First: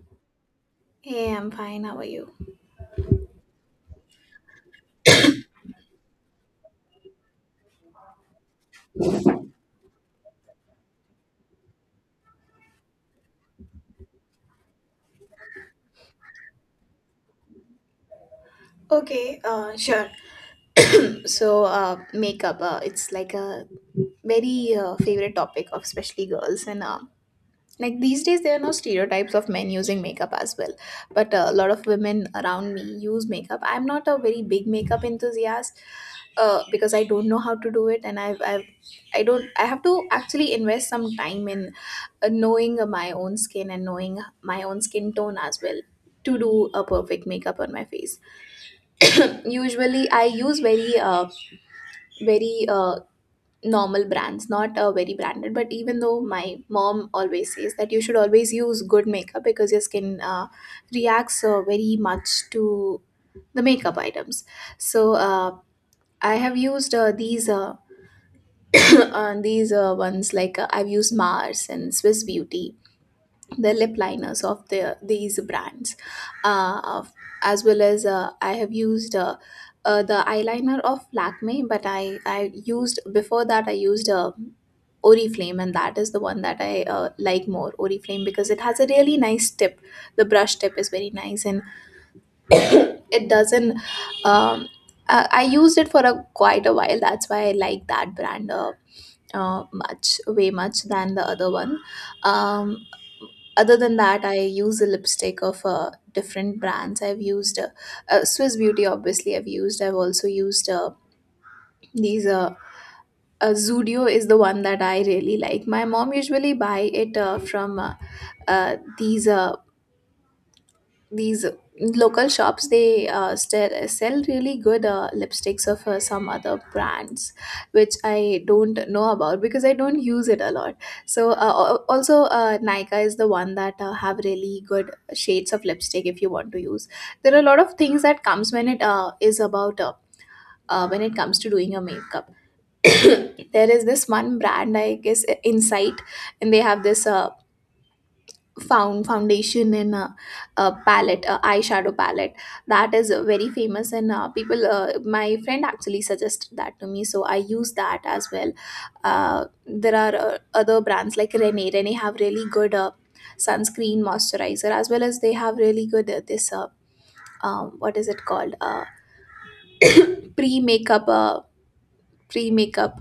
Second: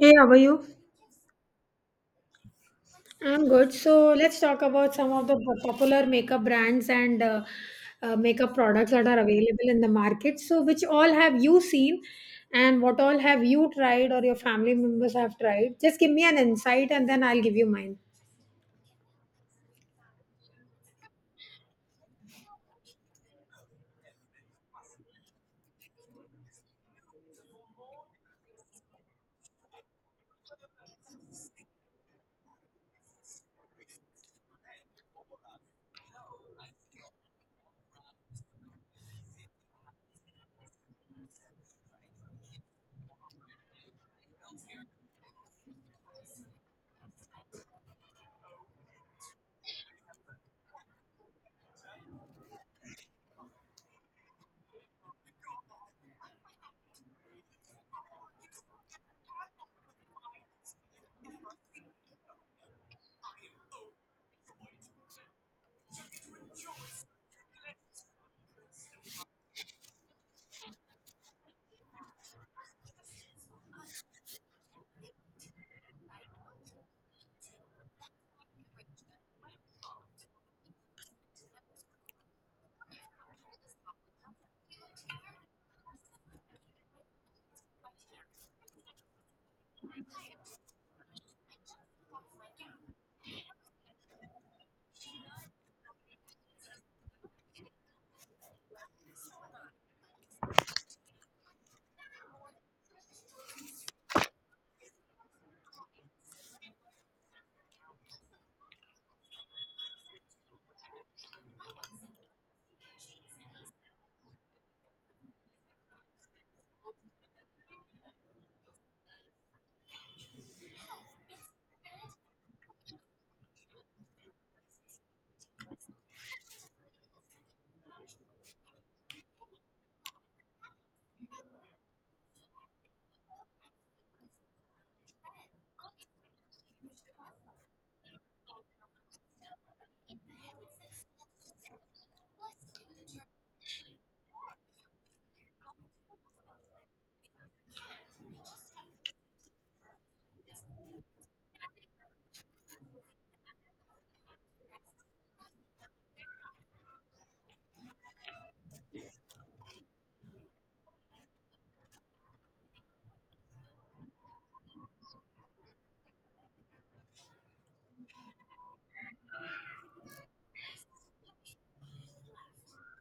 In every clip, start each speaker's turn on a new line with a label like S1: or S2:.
S1: Hey, how are you?
S2: Hey, I'm fine. How are you?
S1: I'm good. So let's talk about some of the popular makeup brands and makeup products that are available in the market. So, which all have you seen, and what all have you tried or your family members have tried? Just give me an insight, and then I'll give you mine.
S2: Okay, sure. So, makeup, it's like a very favorite topic of especially girls. And like these days, there are no stereotypes of men using makeup as well. But a lot of women around me use makeup. I'm not a very big makeup enthusiast because I don't know how to do it. And I don't, I have to actually invest some time in knowing my own skin and knowing my own skin tone as well to do a perfect makeup on my face. Usually I use very normal brands, not very branded, but even though my mom always says that you should always use good makeup because your skin reacts very much to the makeup items. So I have used these these ones, like I've used Mars and Swiss Beauty, the lip liners of these brands, uh, of- as well as I have used the eyeliner of Lakme, but I used, before that I used Oriflame, and that is the one that I like more, Oriflame, because it has a really nice tip. The brush tip is very nice, and it doesn't. Um, I used it for a quite a while. That's why I like that brand. Much, way much than the other one. Um, Other than that, I use a lipstick of different brands. I've used Swiss Beauty, obviously. I've also used these. Zudio is the one that I really like. My mom usually buy it from uh, these uh, these local shops. They still sell really good lipsticks of some other brands which I don't know about because I don't use it a lot. So also Nika is the one that have really good shades of lipstick if you want to use. There are a lot of things that comes when it is about when it comes to doing your makeup. There is this one brand, I guess, Insight, and they have this foundation in a palette, a eyeshadow palette, that is very famous, and people my friend actually suggested that to me, so I use that as well. There are other brands like Rene have really good sunscreen, moisturizer, as well as they have really good this what is it called, pre makeup pre makeup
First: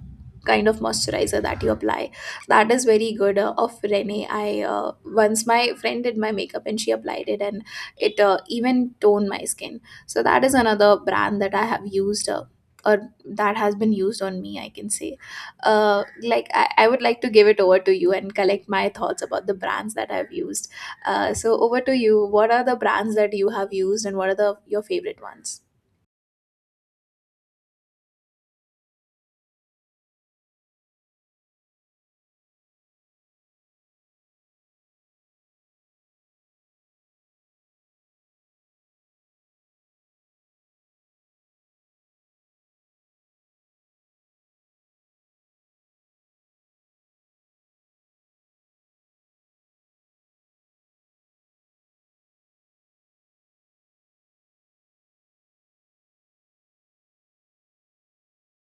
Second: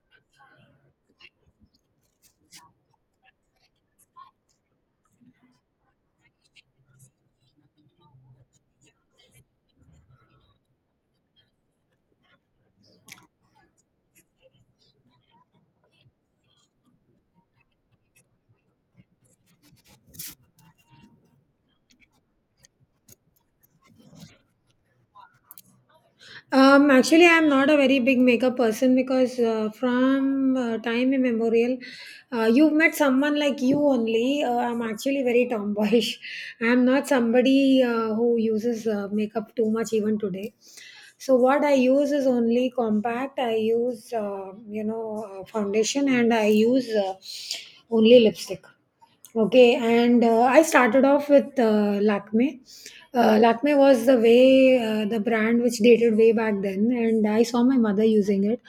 S2: kind of moisturizer that you apply, that is very good of Rene. I Once my friend did my makeup and she applied it, and it even toned my skin. So that is another brand that I have used, or that has been used on me, I can say. Uh, like I would like to give it over to you and collect my thoughts about the brands that I've used. So over to you. What are the brands that you have used and what are the your favorite ones?
S1: Actually, I'm not a very big makeup person because from time immemorial, you've met someone like you only. I'm actually very tomboyish. I'm not somebody who uses makeup too much even today. So what I use is only compact. I use you know foundation and I use only lipstick. Okay, and I started off with Lakme. Lakme was the way the brand which dated way back then, and I saw my mother using it.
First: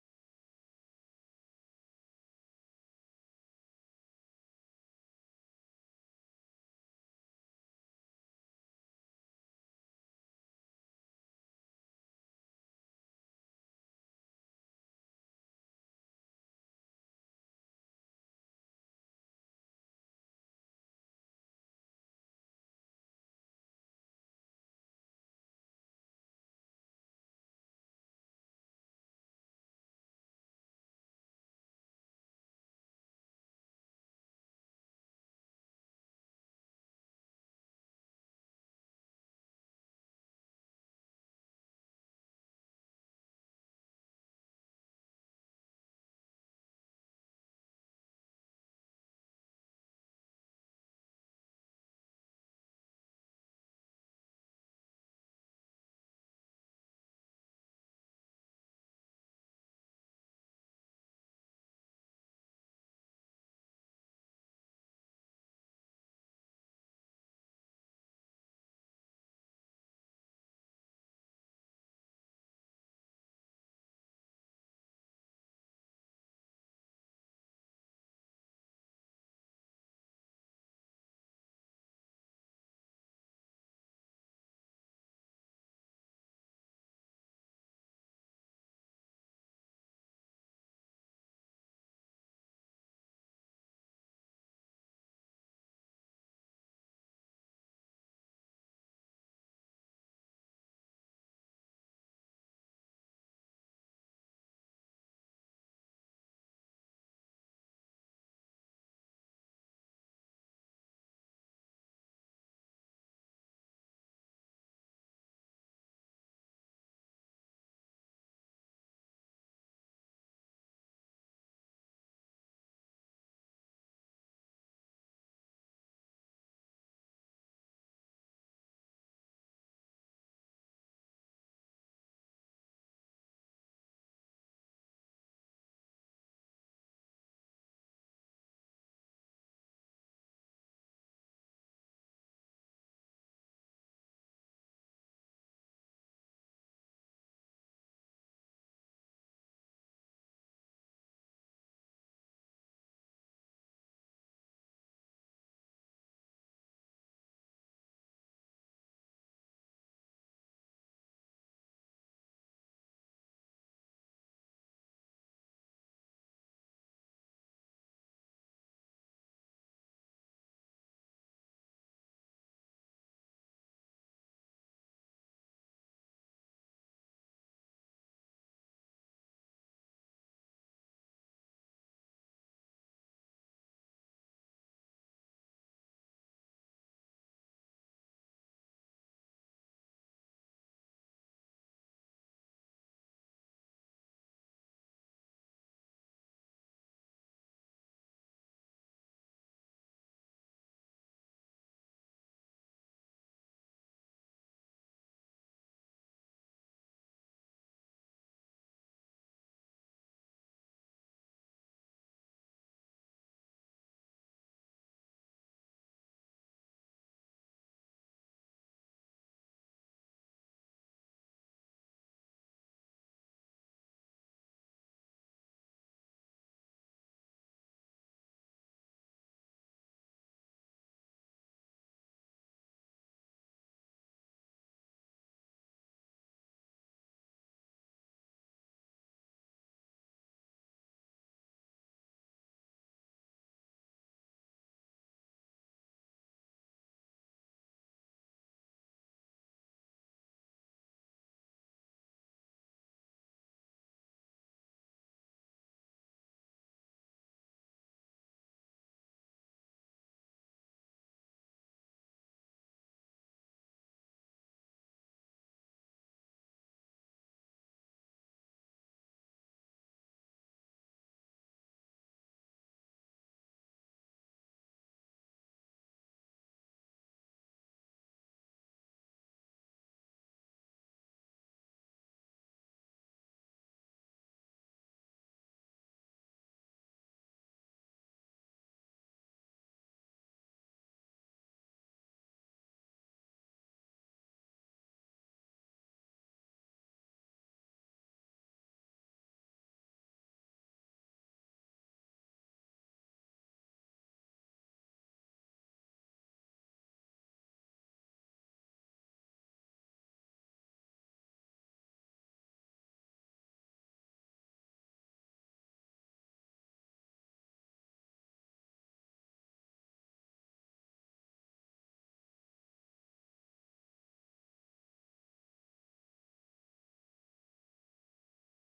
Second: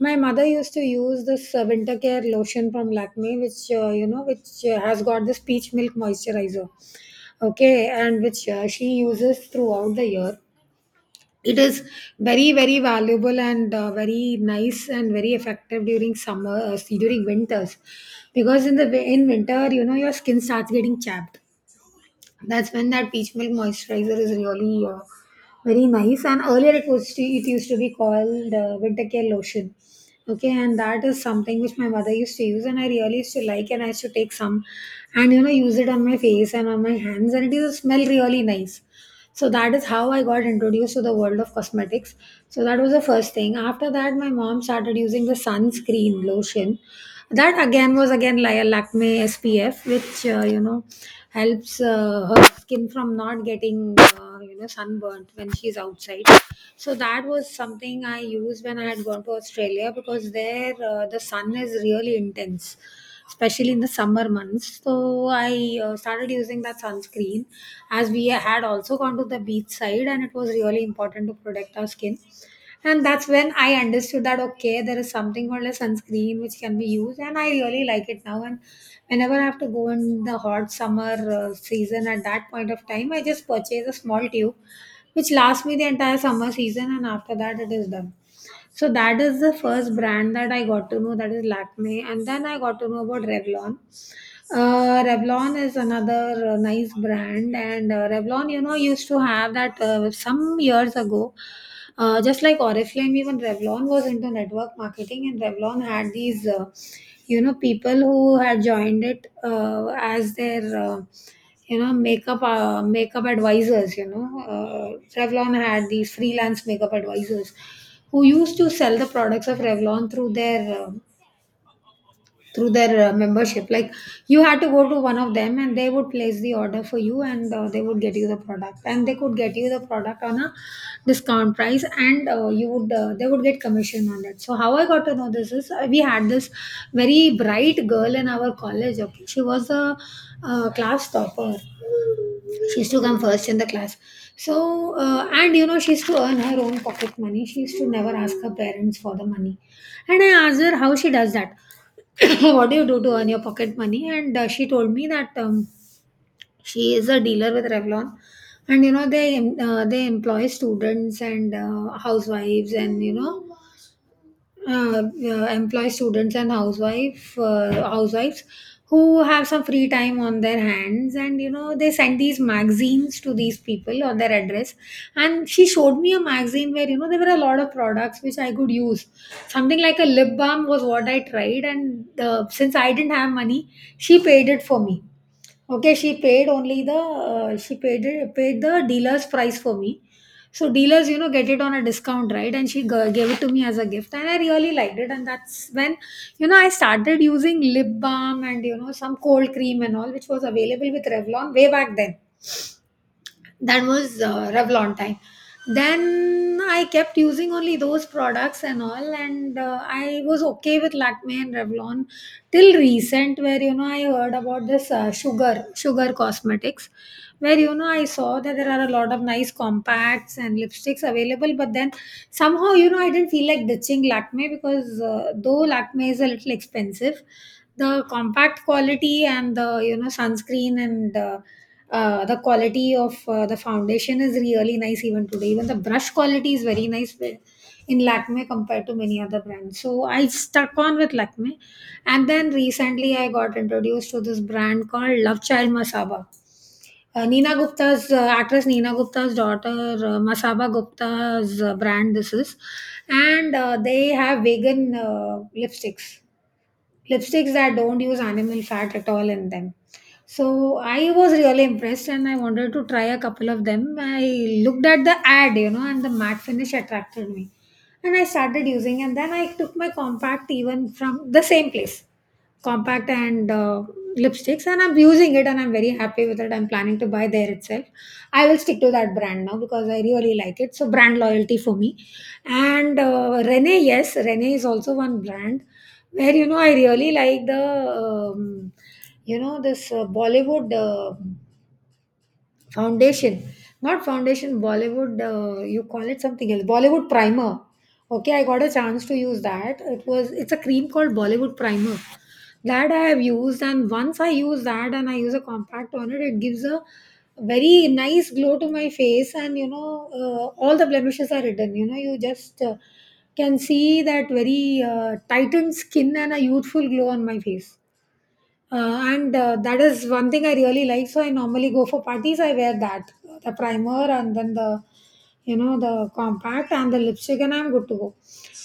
S1: My mother used to use this winter care lotion from Lakme, which you know, which has got this peach milk moisturizer. Okay, and which she uses throughout the year. It is very, very valuable and very nice and very effective during summer, during winters, because in winter, you know, your skin starts getting chapped. That's when that peach milk moisturizer is really very nice. And earlier, it used to be called winter care lotion. Okay, and that is something which my mother used to use, and I really used to like, and I used to take some, and you know, use it on my face and on my hands, and it is smell really nice, so that is how I got introduced to the world of cosmetics. So that was the first thing. After that, my mom started using the sunscreen lotion. That again was again like a Lakme SPF, which you know helps her skin from not getting you know sunburnt when she's outside. So that was something I used when I had gone to Australia because there the sun is really intense especially in the summer months. So I started using that sunscreen as we had also gone to the beach side and it was really important to protect our skin. And that's when I understood that okay, there is something called a sunscreen which can be used, and I really like it now. And whenever I have to go in the hot summer season at that point of time, I just purchase a small tube which lasts me the entire summer season, and after that, it is done. So that is the first brand that I got to know, that is Lakme, and then I got to know about Revlon. Revlon is another nice brand, and Revlon, you know, used to have that some years ago. Just like Oriflame, even Revlon was into network marketing, and Revlon had these, you know, people who had joined it as their, you know, makeup advisors. You know, Revlon had these freelance makeup advisors who used to sell the products of Revlon through their membership. Like, you had to go to one of them and they would place the order for you, and they would get you the product, and they could get you the product on a discount price, and you would they would get commission on that. So how I got to know this is, we had this very bright girl in our college. Okay, uh, class topper. She used to come first in the class. So and you know, she used to earn her own pocket money. She used to never ask her parents for the money, and I asked her how she does that. What do you do to earn your pocket money? And she told me that she is a dealer with Revlon, and you know they they employ students and housewives, and you know uh, employ students and housewife housewives who have some free time on their hands, and you know they send these magazines to these people on their address, and she showed me a magazine where you know there were a lot of products which I could use. Something like a lip balm was what I tried, and since I didn't have money, she paid it for me. Okay, she paid the dealer's price for me. So dealers, you know, get it on a discount, right? And she gave it to me as a gift, and I really liked it. And that's when, you know, I started using lip balm and you know some cold cream and all, which was available with Revlon way back then. That was Revlon time. Then I kept using only those products and all, and I was okay with Lakme and Revlon till recent, where you know I heard about this Sugar Cosmetics, where you know I saw that there are a lot of nice compacts and lipsticks available, but then somehow you know I didn't feel like ditching Lakme because though Lakme is a little expensive, the compact quality and the you know sunscreen and the quality of the foundation is really nice even today. Even the brush quality is very nice in Lakme compared to many other brands, so I stuck on with Lakme. And then recently I got introduced to this brand called Love Child Masaba. Nina Gupta's, actress Nina Gupta's daughter, Masaba Gupta's brand this is. And they have vegan lipsticks that don't use animal fat at all in them. So I was really impressed, and I wanted to try a couple of them. I looked at the ad, you know, and the matte finish attracted me, and I started using, and then I took my compact even from the same place, compact and lipsticks, and I'm using it, and I'm very happy with it. I'm planning to buy there itself. I will stick to that brand now because I really like it. So brand loyalty for me. And Rene, yes, Rene is also one brand where you know I really like the um, you know this Bollywood foundation not foundation bollywood you call it something else, Bollywood primer. Okay, I got a chance to use that. It's a cream called Bollywood primer that I have used. And once I use that and I use a compact on it, it gives a very nice glow to my face, and you know all the blemishes are hidden. You know, you just can see that very tightened skin and a youthful glow on my face. And that is one thing I really like. So I normally go for parties. I wear that, the primer, and then the you know the compact and the lipstick, and I'm good to go.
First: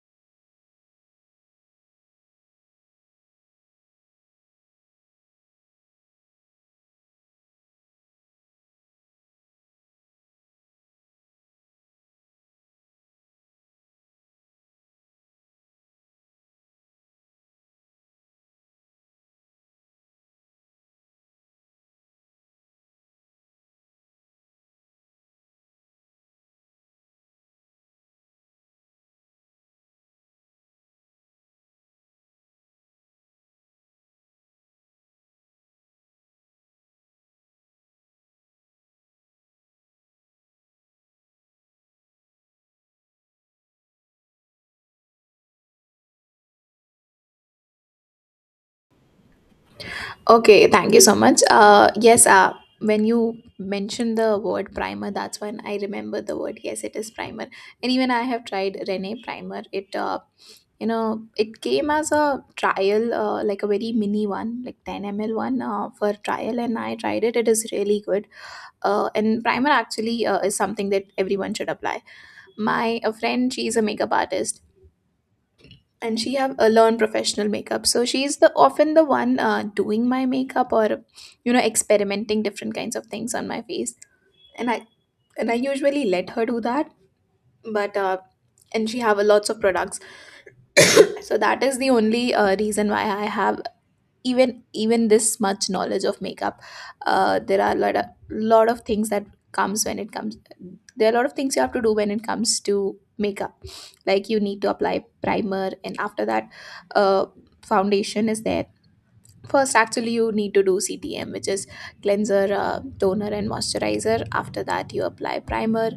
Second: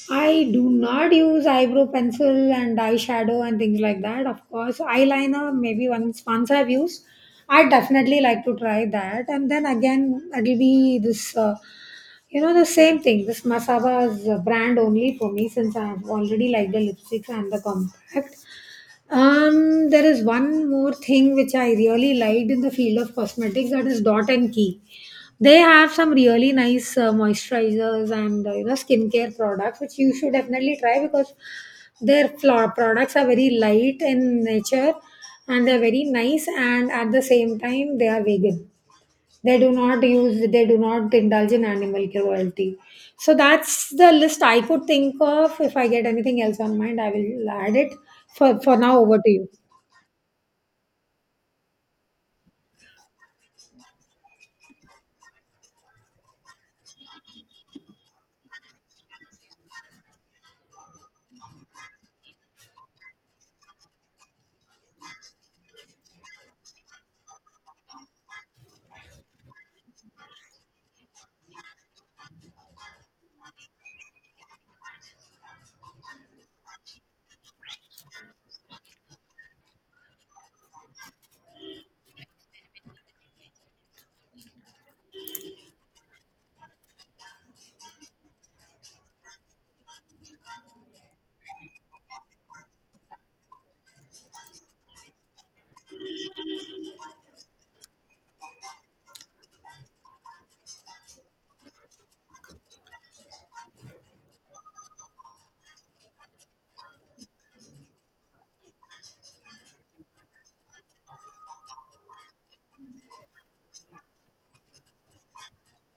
S1: I do not use eyebrow pencil and eyeshadow and things like that. Of course, eyeliner maybe once I've used. I definitely like to try that, and then again it'll be this. You know, the same thing. This Masaba's brand only for me, since I've already liked the lipsticks and the compact. There is one more thing which I really liked in the field of cosmetics, that is Dot and Key. They have some really nice moisturizers and you know skincare products which you should definitely try because their products are very light in nature, and they're very nice, and at the same time they are vegan. They do not use they do not indulge in animal cruelty. So that's the list I could think of. If I get anything else on mind, I will add it. For now, over to you.
S2: Okay, thank you so much. Yes, when you mentioned the word primer, that's when I remember the word. Yes, it is primer. And even I have tried Rene primer. You know, it came as a trial, like a very mini one, like 10 ml one for trial, and I tried it. It is really good. And primer actually is something that everyone should apply. My a friend, she's a makeup artist, and she have learned professional makeup, so she's the often the one doing my makeup or you know experimenting different kinds of things on my face, and I usually let her do that. But and she have a lots of products, so that is the only reason why I have even this much knowledge of makeup. There are a lot of things that comes when it comes there are a lot of things you have to do when it comes to makeup. Like, you need to apply primer, and after that uh, foundation is there. First, actually, you need to do CTM, which is cleanser, toner, and moisturizer. After that, you apply primer,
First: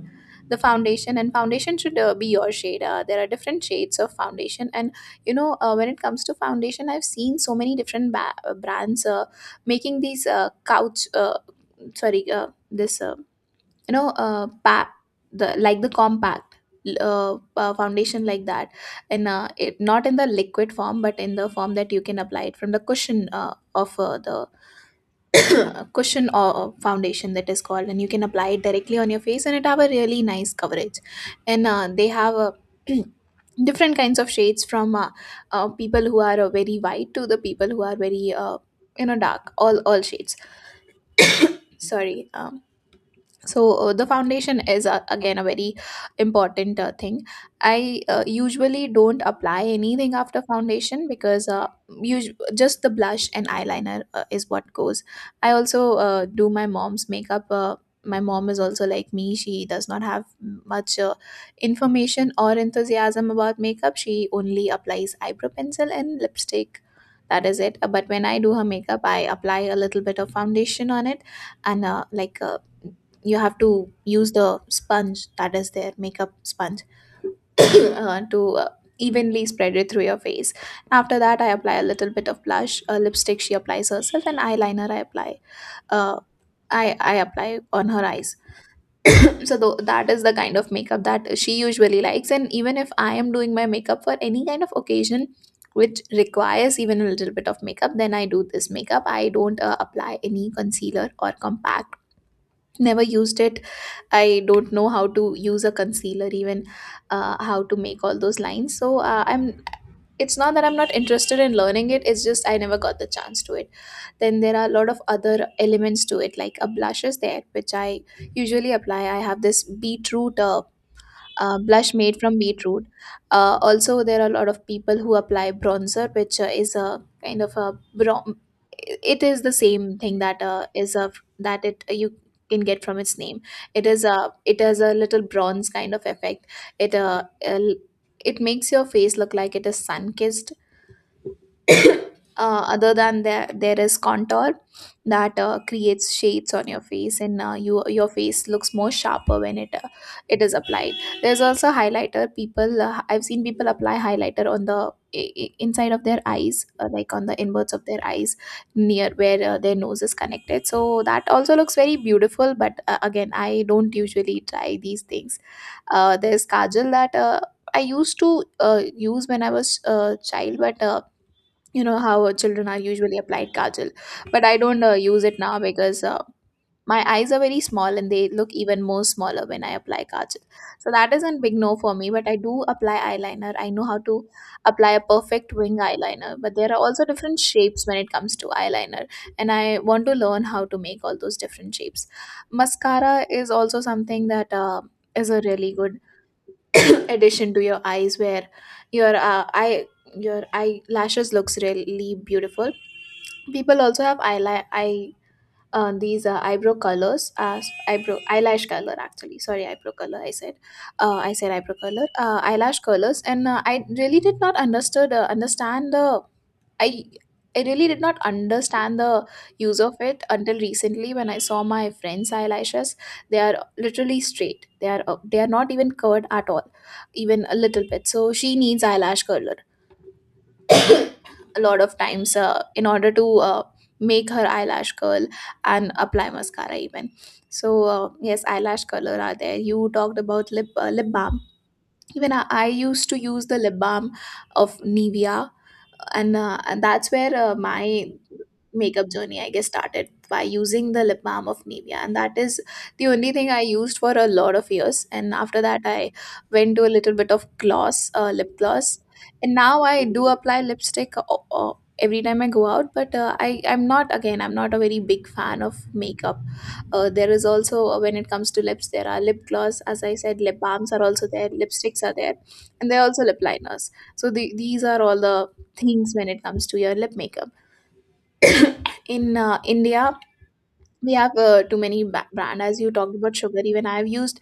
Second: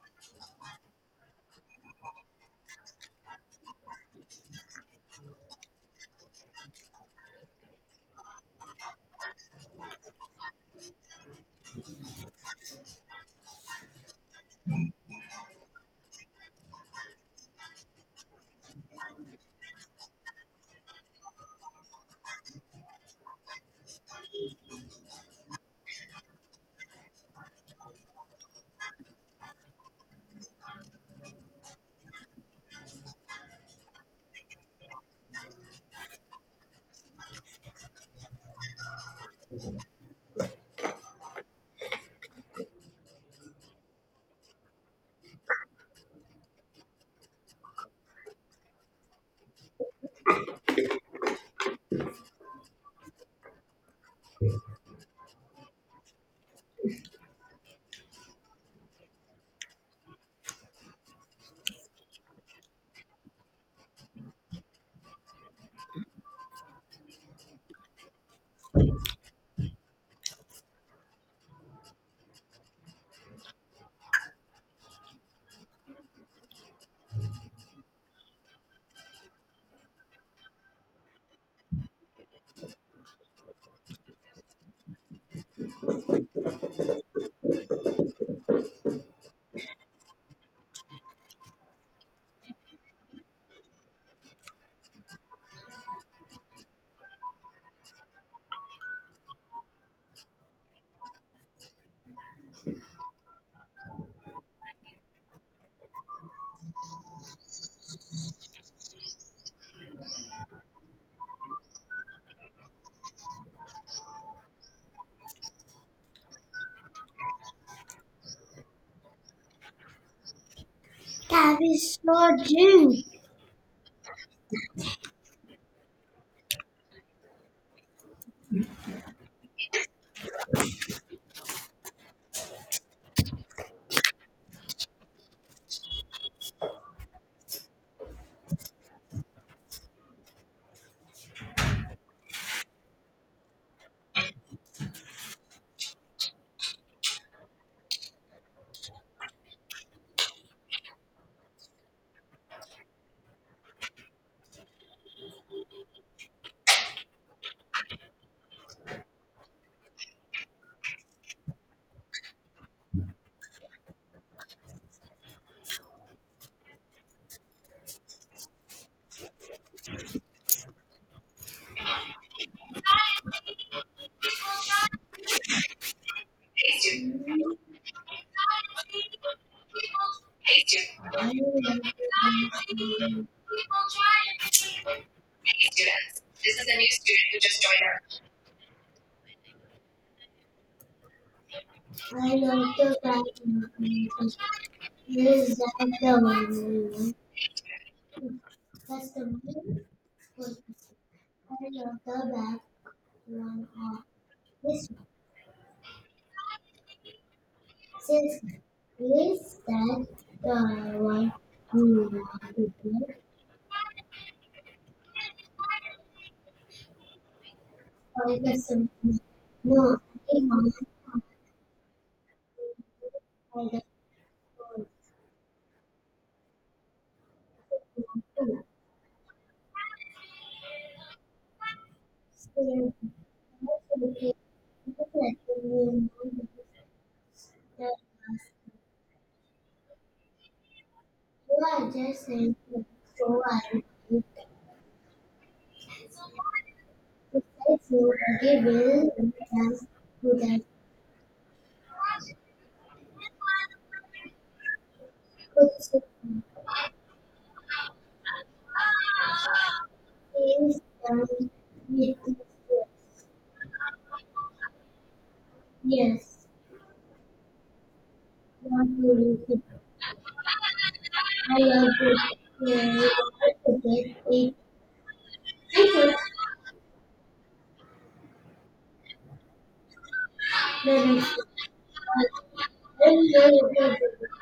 S2: the foundation, and foundation should be your shade. There are different shades of foundation, and you know, when it comes to foundation, I've seen so many different brands making these couch, sorry, this you know the like the compact, foundation like that, and it not in the liquid form but in the form that you can apply it from the cushion of the cushion or foundation, that is called, and you can apply it directly on your face, and it have a really nice coverage. And they have a different kinds of shades from people who are very white to the people who are very you know dark, all shades. Sorry. So the foundation is again a very important thing. I usually don't apply anything after foundation because just the blush and eyeliner is what goes. I also do my mom's makeup. My mom is also like me, she does not have much information or enthusiasm about makeup. She only applies eyebrow pencil and lipstick, that is it. But when I do her makeup, I apply a little bit of foundation on it, and you have to use the sponge that is there, makeup sponge, to evenly spread it through your face. After that, I apply a little bit of blush, a lipstick she applies herself, and eyeliner I apply. uh, I apply on her eyes. So that is the kind of makeup that she usually likes. And even if I am doing my makeup for any kind of occasion which requires even a little bit of makeup, then I do this makeup. I don't apply any concealer or compact, never used it. I don't know how to use a concealer, even how to make all those lines. So I'm. It's not that I'm not interested in learning it. It's just I never got the chance to it. Then there are a lot of other elements to it, like a blush is there, which I usually apply. I have this beetroot blush made from beetroot. Also, there are a lot of people who apply bronzer, which is a kind of a it is the same thing that is a that it you can get from its name. It has a little bronze kind of effect. It uh, uh, it makes your face look like it is sun kissed. Other than that, there is contour, that creates shades on your face, and your face looks more sharper when it it is applied. There's also highlighter. People I've seen people apply highlighter on the inside of their eyes, like on the inwards of their eyes, near where their nose is connected. So that also looks very beautiful, but again I don't usually try these things. There's kajal that I used to use when I was a child, but you know how children are usually applied kajal. But I don't use it now because my eyes are very small and they look even more smaller when I apply kajal, so that is a big no for me. But I do apply eyeliner, I know how to apply a perfect wing eyeliner, but there are also different shapes when it comes to eyeliner, and I want to learn how to make all those different shapes. Mascara is also something that is a really good addition to your eyes, where your eye your eyelashes looks really beautiful. People also have eyelash, eye, these eyebrow colors, as eyelash color actually. Sorry, eyebrow color, I said. I said eyebrow color, eyelash colors, and I really did not understood understand the I. I really did not understand the use of it until recently when I saw my friends' eyelashes. They are literally straight. They are not even curved at all, even a little bit. So she needs eyelash curler a lot of times, in order to, make her eyelash curl and apply mascara even. So, yes, eyelash color are there. You talked about lip lip balm. Even I used to use the lip balm of Nivea, and that's where my makeup journey, I guess, started by using the lip balm of Nivea, and that is the only thing I used for a lot of years. And after that, I went to a little bit of gloss, lip gloss, and now I do apply lipstick. Every time I go out, but I'm not a very big fan of makeup. There is also, when it comes to lips, there are lip gloss, as I said, lip balms are also there, lipsticks are there, and there are also lip liners. So these are all the things when it comes to your lip makeup in India. We have too many brand, as you talked about Sugar. Even I've used,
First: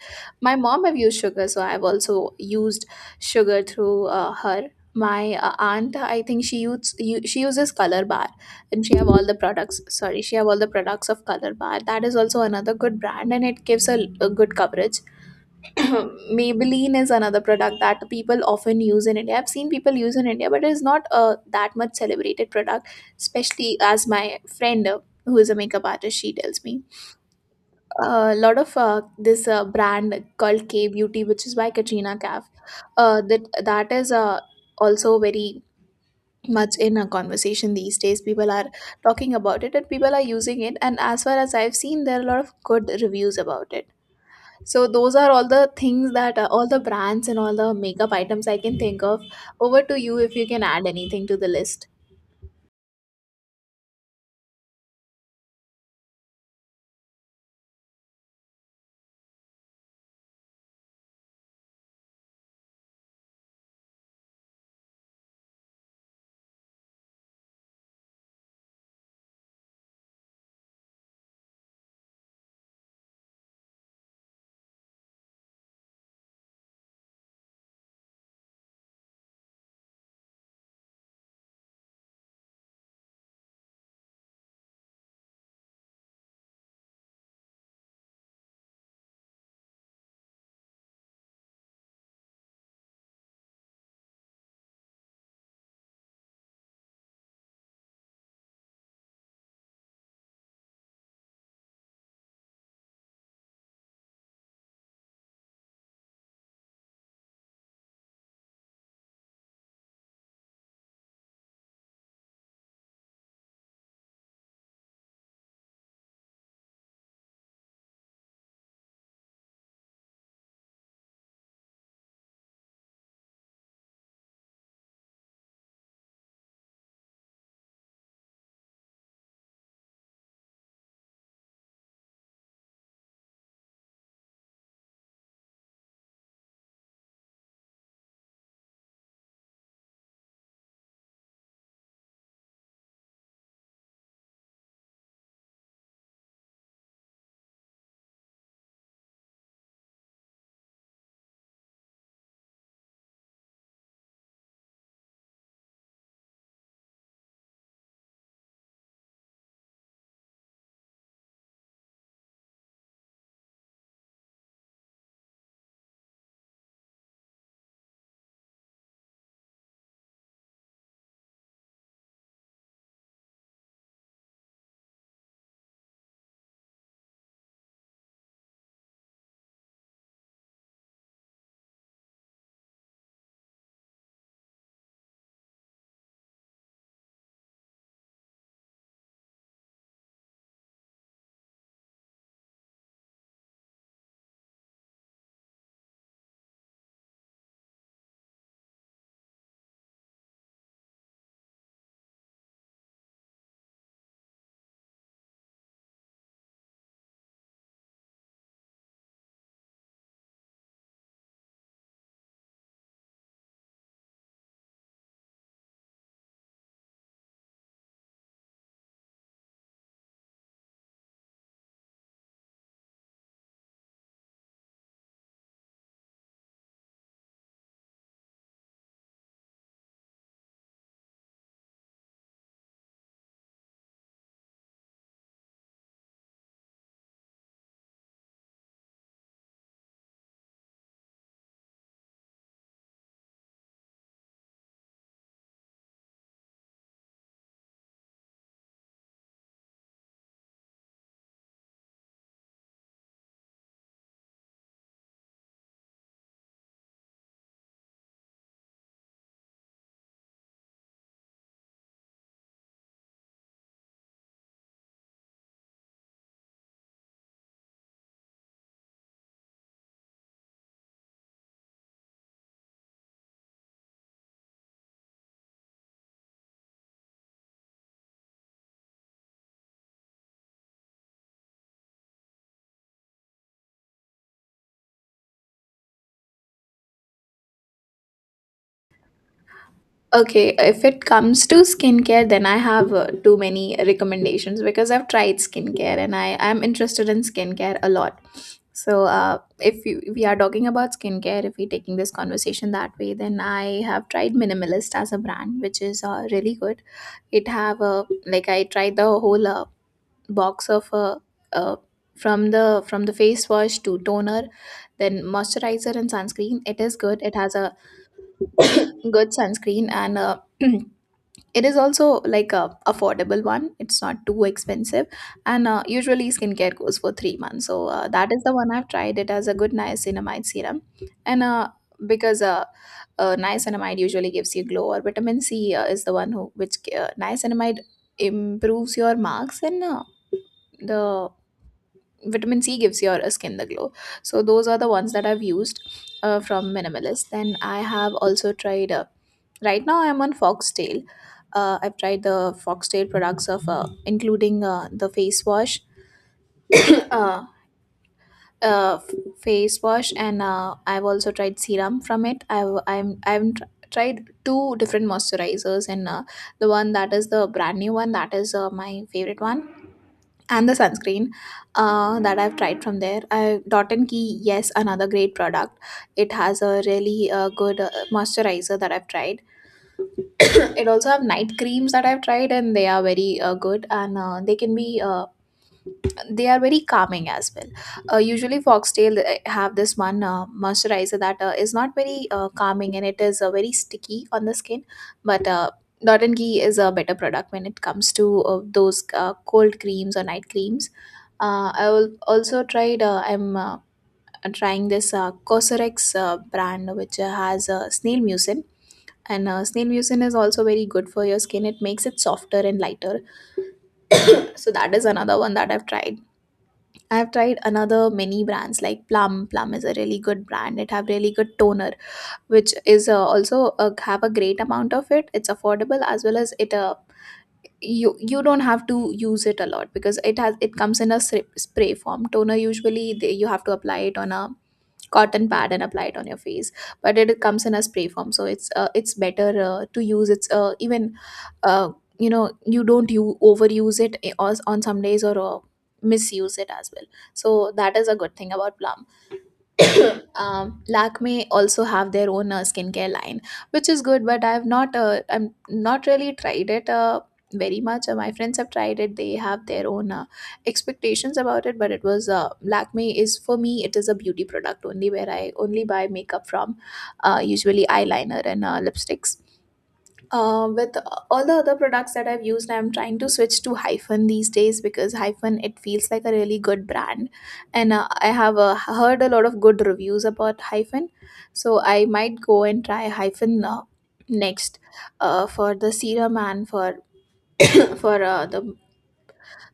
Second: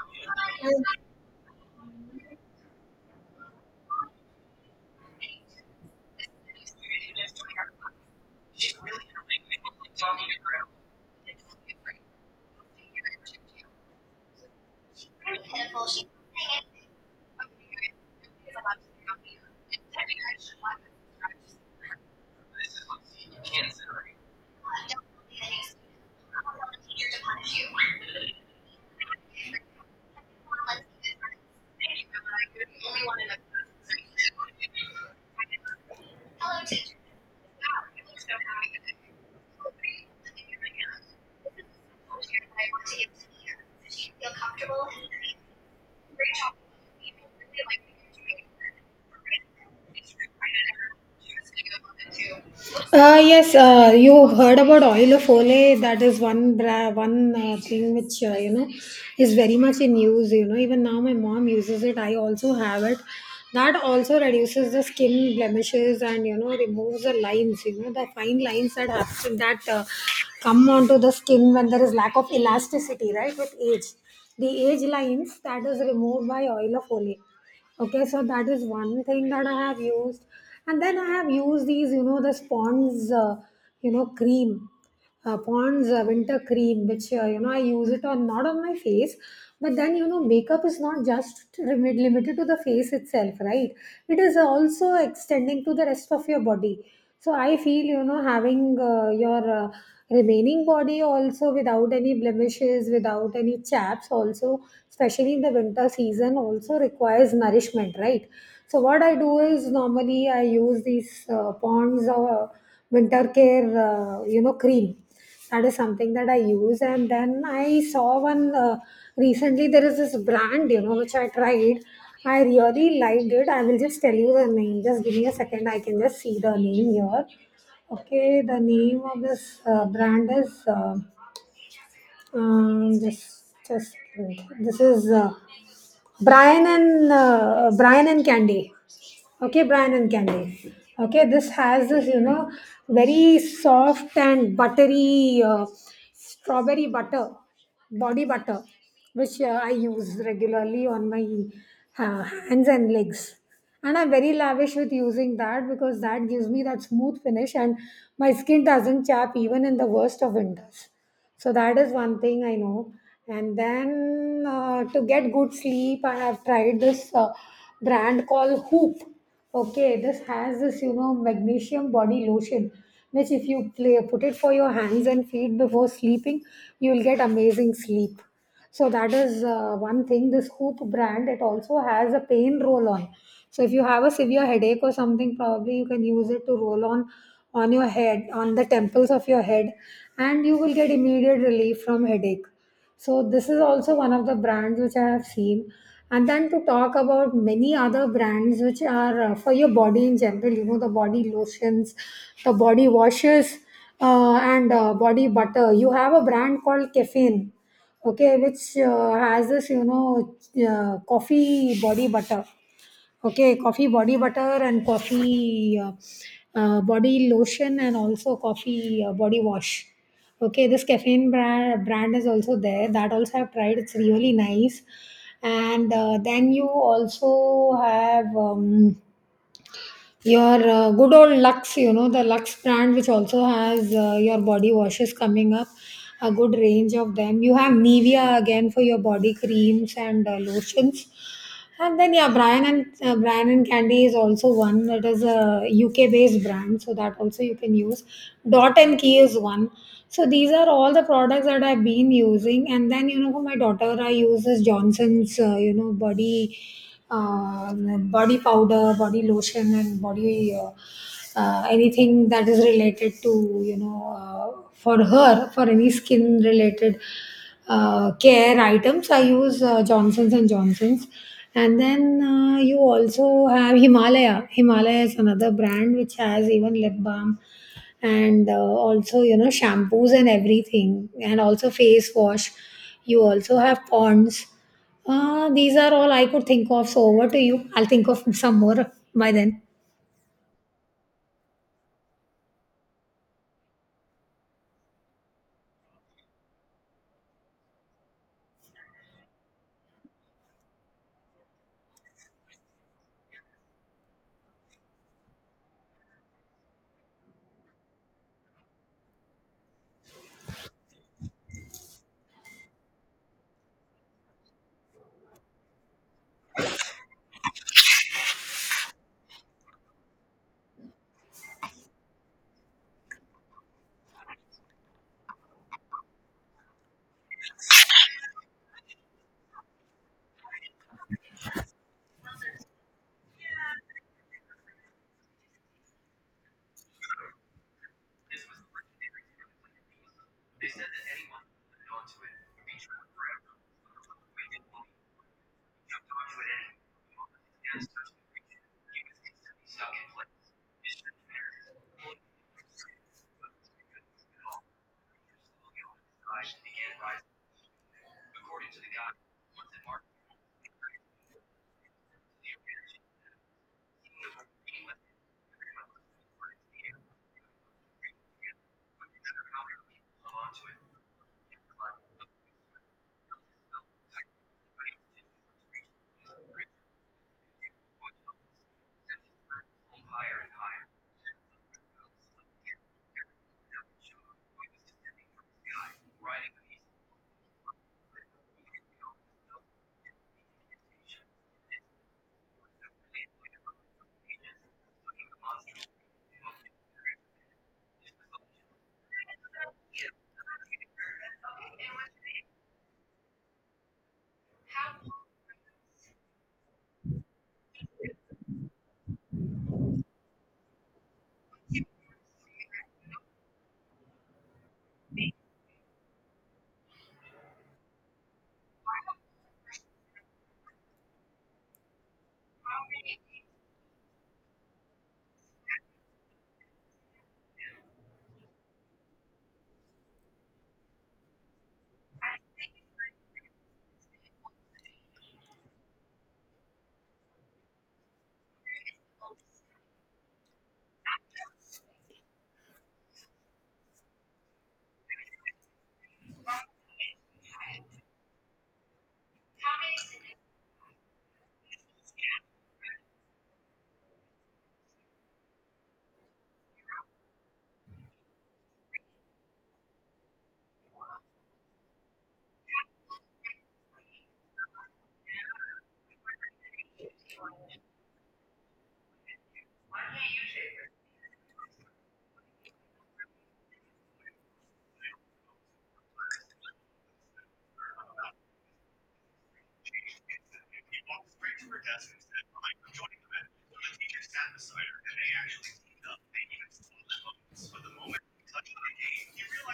S2: my mom have used Sugar, so I've also used Sugar through her. My aunt, I think, she she uses Color Bar, and she have all the products, sorry, she have all the products of Color Bar. That is also another good brand, and it gives a good coverage. Maybelline is another product that people often use in India. I've seen people use in India, but it is not that much celebrated product, especially as my friend, who is a makeup artist, she tells me a lot of this brand called K Beauty, which is by Katrina Kaif. That is also very much in a conversation these days. People are talking about it, and people are using it. And as far as I've seen, there are a lot of good reviews about it. So those are all the things that, all the brands and all the makeup items I can think of. Over to you if you can add anything to the list.
S1: Yes, you heard about Oil of Olay. That is one thing which you know is very much in use. You know, even now my mom uses it. I also have it. That also reduces the skin blemishes and you know removes the lines. You know, the fine lines that happen, that come onto the skin when there is lack of elasticity. Right, with age, the age lines, that is removed by Oil of Olay. Okay, so that is one thing that I have used, and then I have used these, you know, the Spond's, you know, cream Pond's winter cream, which you know I use it on, not on my face, but then you know makeup is not just limited to the face itself, right? It is also extending to the rest of your body. So I feel, you know, having your remaining body also without any blemishes, without any chaps, also especially in the winter season, also requires nourishment, right? So what I do is normally I use these Pond's winter care cream, that is something that I use. And then I saw one recently, there is this brand, you know, which I tried. I really liked it. I will just tell you the name. Just give me a second, I can just see the name here. Okay, the name of this brand is just wait. This is Brian and Candy. Okay, Brian and Candy. Okay, this has this, you know, very soft and buttery strawberry butter, body butter, which I use regularly on my hands and legs. And I'm very lavish with using that because that gives me that smooth finish, and my skin doesn't chap even in the worst of winters. So that is one thing I know. And then to get good sleep, I have tried this brand called Hoop. Okay, this has this, you know, magnesium body lotion, which if you play, put it for your hands and feet before sleeping, you will get amazing sleep. So that is one thing. This Hoop brand, it also has a pain roll on. So if you have a severe headache or something, probably you can use it to roll on your head, on the temples of your head, and you will get immediate relief from headache. So this is also one of the brands which I have seen. And then to talk about many other brands which are for your body in general, you know, the body lotions, the body washes, and body butter. You have a brand called Caffeine, okay, which has this, you know, coffee body butter. Okay, coffee body butter and coffee body lotion, and also coffee body wash. Okay, this caffeine brand is also there. That also I've tried, it's really nice. And then you also have your good old Lux, you know, the Lux brand, which also has your body washes coming up, a good range of them. You have Nivea again for your body creams and lotions. And then, yeah, Brian and Candy is also one, that is a UK based brand, so that also you can use. Dot and Key is one. So these are all the products that I've been using. And then, you know, for my daughter, I use this Johnson's, you know, body like body powder, body lotion, and body anything that is related to, you know, for her, for any skin related care items. I use Johnson's and Johnson's. And then you also have Himalaya. Himalaya is another brand which has even lip balm, and also, you know, shampoos and everything, and also face wash. You also have Ponds. These are all I could think of, so over to you. I'll think of some more by then.
S2: Okay, if it comes to skincare, then I have too many recommendations because I've tried skincare and I am interested in skincare a lot. So, if you, we are talking about skincare, if we're taking this conversation that way, then I have tried Minimalist as a brand, which is really good. It have a, like, I tried the whole box of uh, from the face wash to toner, then moisturizer and sunscreen. It is good. It has a good sunscreen and. It is also like a affordable one. It's not too expensive, and usually skincare goes for 3 months. So, that is the one I've tried. It as a good niacinamide serum, and because niacinamide usually gives you glow, or vitamin C, is the one who which, niacinamide improves your marks, and the vitamin C gives your skin the glow. So those are the ones that I've used from Minimalist. Then I have also tried right now, I'm on Foxtail. I've tried the Foxtail products of, including the face wash, uh, uh, f- face wash, and I've also tried serum from it. I've I'm I've tr- tried two different moisturizers, and the one that is the brand new one, that is my favorite one, and the sunscreen that I've tried from there. I Dot and Key, yes, another great product. It has a really good moisturizer that I've tried. It also have night creams that I've tried, and they are very good, and they can be they are very calming as well. Usually Foxtail have this one moisturizer that is not very calming, and it is very sticky on the skin, but Dot and Key is a better product when it comes to those cold creams or night creams. I will also tried. I'm trying this Cosrx brand, which has snail mucin, and snail mucin is also very good for your skin. It makes it softer and lighter. So that is another one that I've tried. I've tried another many brands like Plum. Plum is a really good brand. It have really good toner, which is also have a great amount of it. It's affordable, as well as it, you don't have to use it a lot, because it comes in a spray form. Toner, usually you have to apply it on a cotton pad and apply it on your face, but it comes in a spray form, so it's better to use. It's even, uh, you know, you don't you overuse it, on some days, or misuse it as well. So that is a good thing about Plum. Lakme also have their own skincare line, which is good. But I'm not really tried it very much. My friends have tried it. They have their own expectations about it. But it was Lakme is for me. It is a beauty product only, where I only buy makeup from, usually eyeliner and lipsticks. With all the other products that I've used, I'm trying to switch to Hyphen these days, because Hyphen, it feels like a really good brand, and I have heard a lot of good reviews about Hyphen, so I might go and try Hyphen next, for the serum and for for the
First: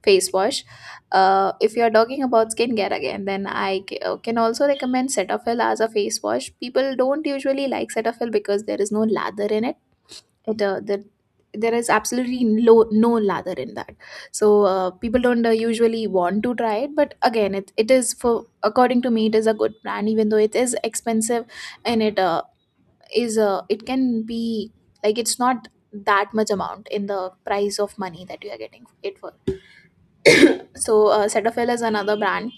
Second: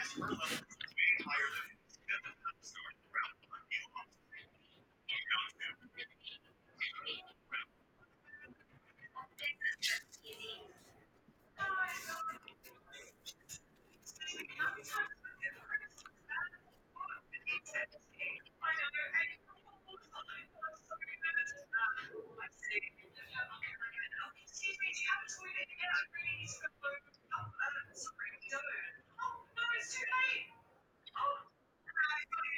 S2: face wash. If you're talking about skincare again, then can also recommend Cetaphil as a face wash. People don't usually like Cetaphil, because there is no lather in it. That There is absolutely no lather in that. So people don't usually want to try it. But again, it is for according to me, it is a good brand, even though it is expensive, and it, is, it can be, like, it's not that much amount in the price of money that you are getting it for. So Cetaphil is another brand.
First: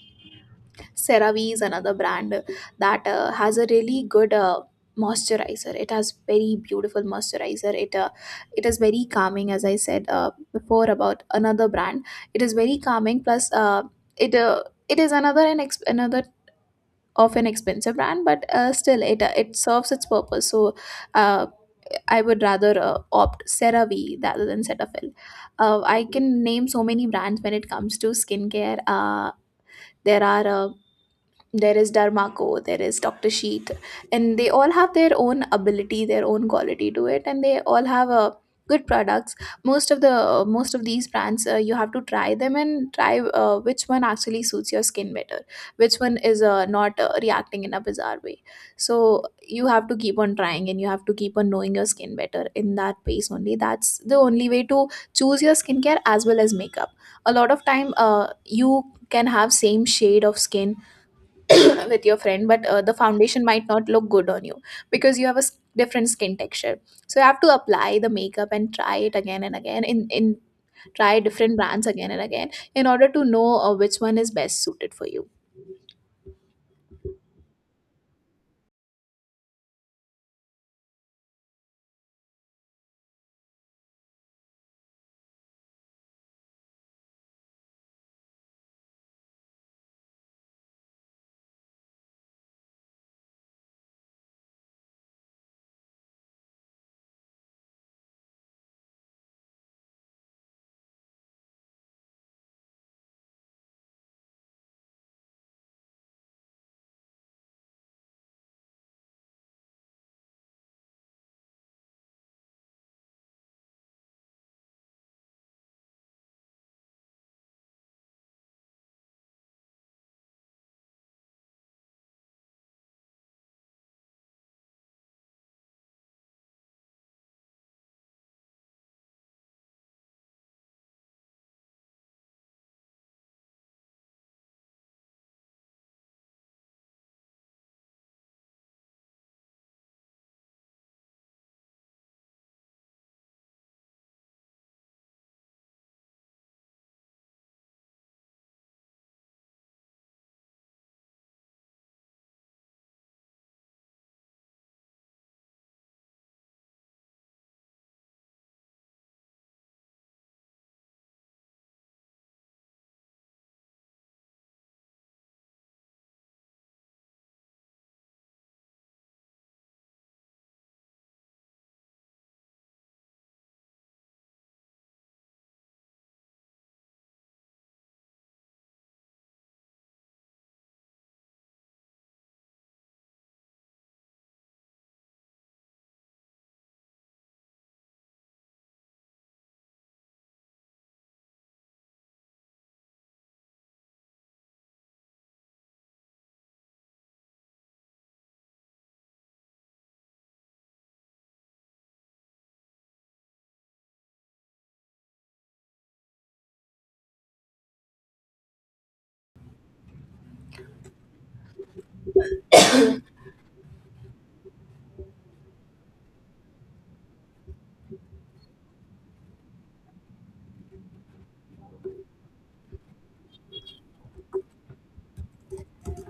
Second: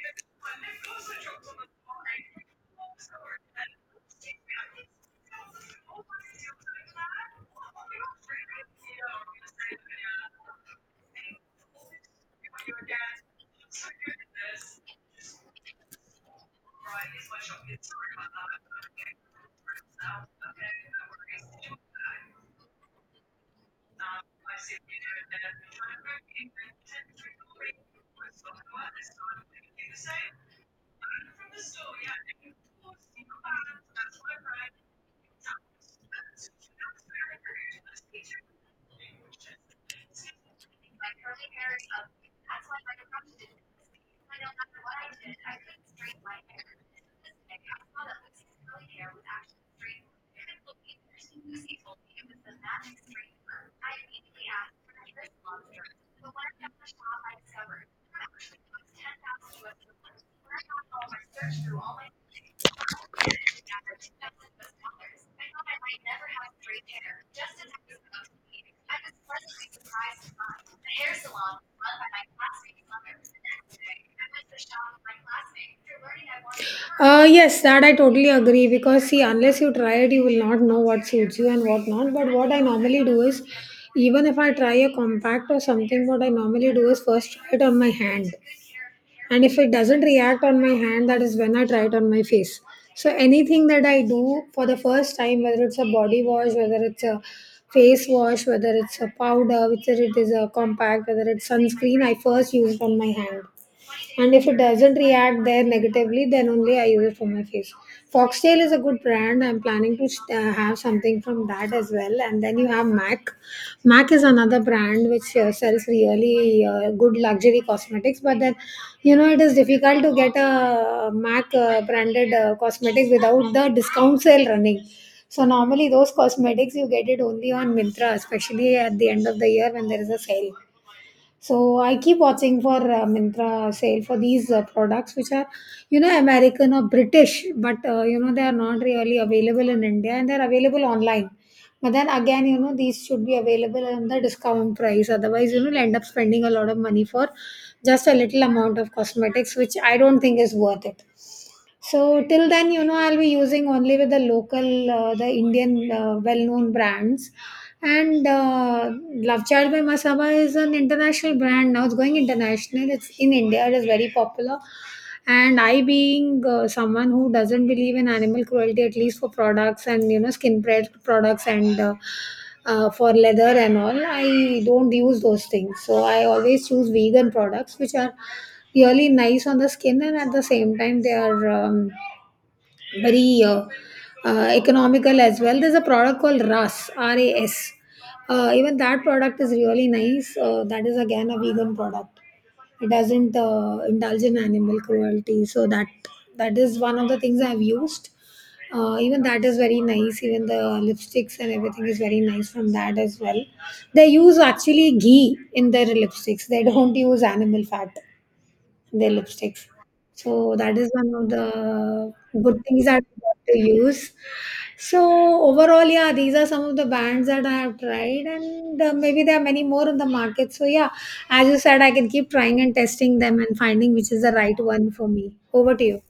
S2: CeraVe is another brand that has a really good moisturizer. It has very beautiful moisturizer. It is very calming, as I said before about another brand. It is very calming. Plus, it uh, it is another of an expensive brand, but still it serves its purpose. So. Uh, I would rather opt CeraVe rather than Cetaphil. I can name so many brands when it comes to skincare. There are uh, there is Darmako, there is Dr. Sheet, and they all have their own ability, their own quality to it, and they all have a good products. Most of these brands, you have to try them and try which one actually suits your skin better, which one is, not reacting in a bizarre way. So you have to keep on trying, and you have to keep on knowing your skin better in that pace only. That's the only way to choose your skincare as well as makeup. A lot of time, you can have same shade of skin with your friend, but the foundation might not look good on you, because you have a different skin texture. So you have to apply the makeup and try it again and again, in try different brands again and again in order to know which one is best suited for you.
S1: yes, that I totally agree, because see, unless you try it, you will not know what suits you and what not. But what I normally do is, even if I try a compact or something, what I normally do is first try it on my hand, and if it doesn't react on my hand, that is when I try it on my face. So anything that I do for the first time, whether it's a body wash, whether it's a face wash, whether it's a powder, whether it is a compact, whether it's sunscreen, I first use it on my hand, and if it doesn't react there negatively, then only I use it for my face. Foxtail is a good brand. I'm planning to have something from that as well. And then you have Mac. Mac is another brand which sells really good luxury cosmetics, but then, you know, it is difficult to get a Mac branded cosmetics without the discount sale running. So normally those cosmetics you get it only on Mintra, especially at the end of the year when there is a sale. So I keep watching for Mintra sale for these products, which are, you know, American or British, but you know, they are not really available in India, and they're available online. But then again, you know, these should be available on the discount price. Otherwise, you know, you'll end up spending a lot of money for just a little amount of cosmetics, which I don't think is worth it. So till then, you know, I'll be using only with the local, the Indian well-known brands. And Love Child by Masaba is an international brand now. It's going international. It's in India. It is very popular. And I, being someone who doesn't believe in animal cruelty, at least for products and, you know, skin bread products and for leather and all, I don't use those things. So I always choose vegan products, which are really nice on the skin, and at the same time they are very economical as well. There's a product called Ras Ras. Even that product is really nice. That is again a vegan product. It doesn't indulge in animal cruelty, so that, that is one of the things I've used. Even that is very nice. Even the lipsticks and everything is very nice from that as well. They use actually ghee in their lipsticks, they don't use animal fat their lipsticks. So that is one of the good things that I got to use. So overall, yeah, these are some of the brands that I have tried, and maybe there are many more in the market. So yeah, as you said, I can keep trying and testing them and finding which is the right one for me. Over to you.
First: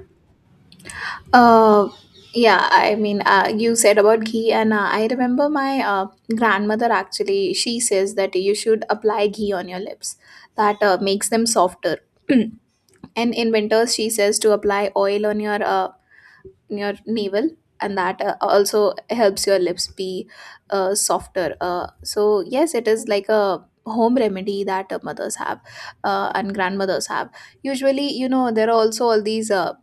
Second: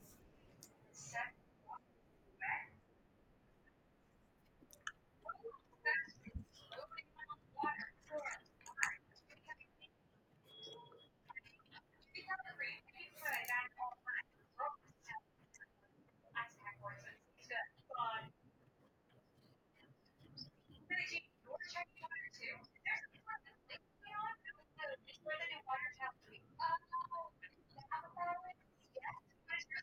S2: Uh, yeah, I mean, you said about ghee, and I remember my grandmother. Actually, she says that you should apply ghee on your lips. That makes them softer. And in winters, she says to apply oil on your, navel, and that also helps your lips be softer. So yes, it is like a home remedy that, mothers have, and grandmothers have. Usually, you know, there are also all these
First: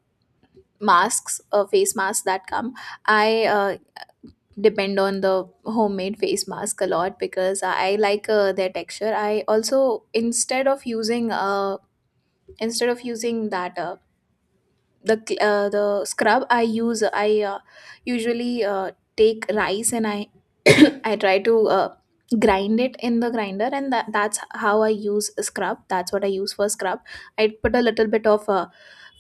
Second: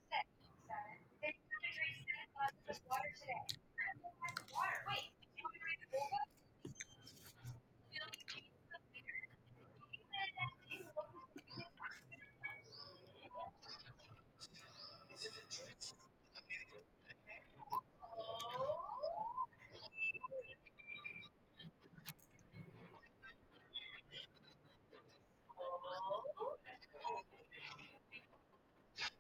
S2: masks, face masks that come. I, depend on the homemade face mask a lot, because I like their texture. I also, instead of using uh, instead of using that, the scrub I use, I usually take rice, and I I try to grind it in the grinder, and that's how I use a scrub. That's what I use for scrub. I put a little bit of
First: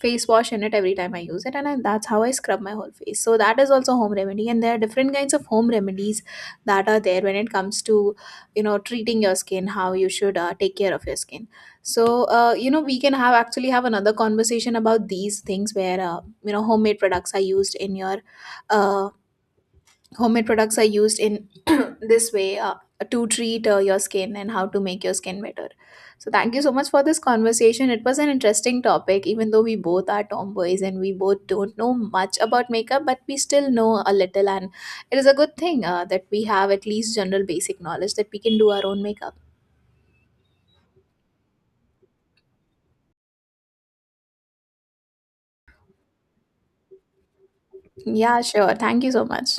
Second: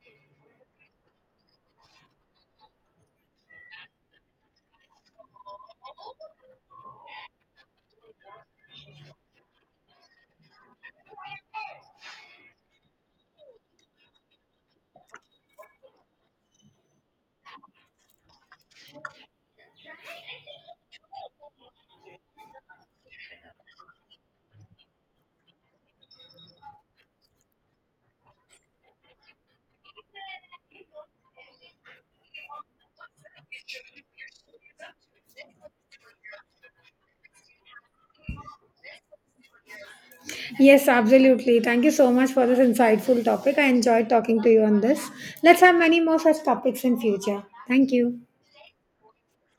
S2: face wash in it every time I use it, and that's how I scrub my whole face. So that is also home remedy, and there are different kinds of home remedies that are there when it comes to, you know, treating your skin, how you should take care of your skin. So, you know, we can have actually have another conversation about these things where, you know, homemade products are used in your, uh, homemade products are used in this way, to treat your skin, and how to make your skin better. So, thank you so much for this conversation. It was an interesting topic, even though we both are tomboys and we both don't know much about makeup, but we still know a little. And it is a good thing that we have at least general basic knowledge that we can do our own makeup.
S1: Yes, absolutely. Thank you so much for this insightful topic. I enjoyed talking to you on this. Let's have many more such topics in future. Thank you.
S2: Yeah, sure. Thank you so much.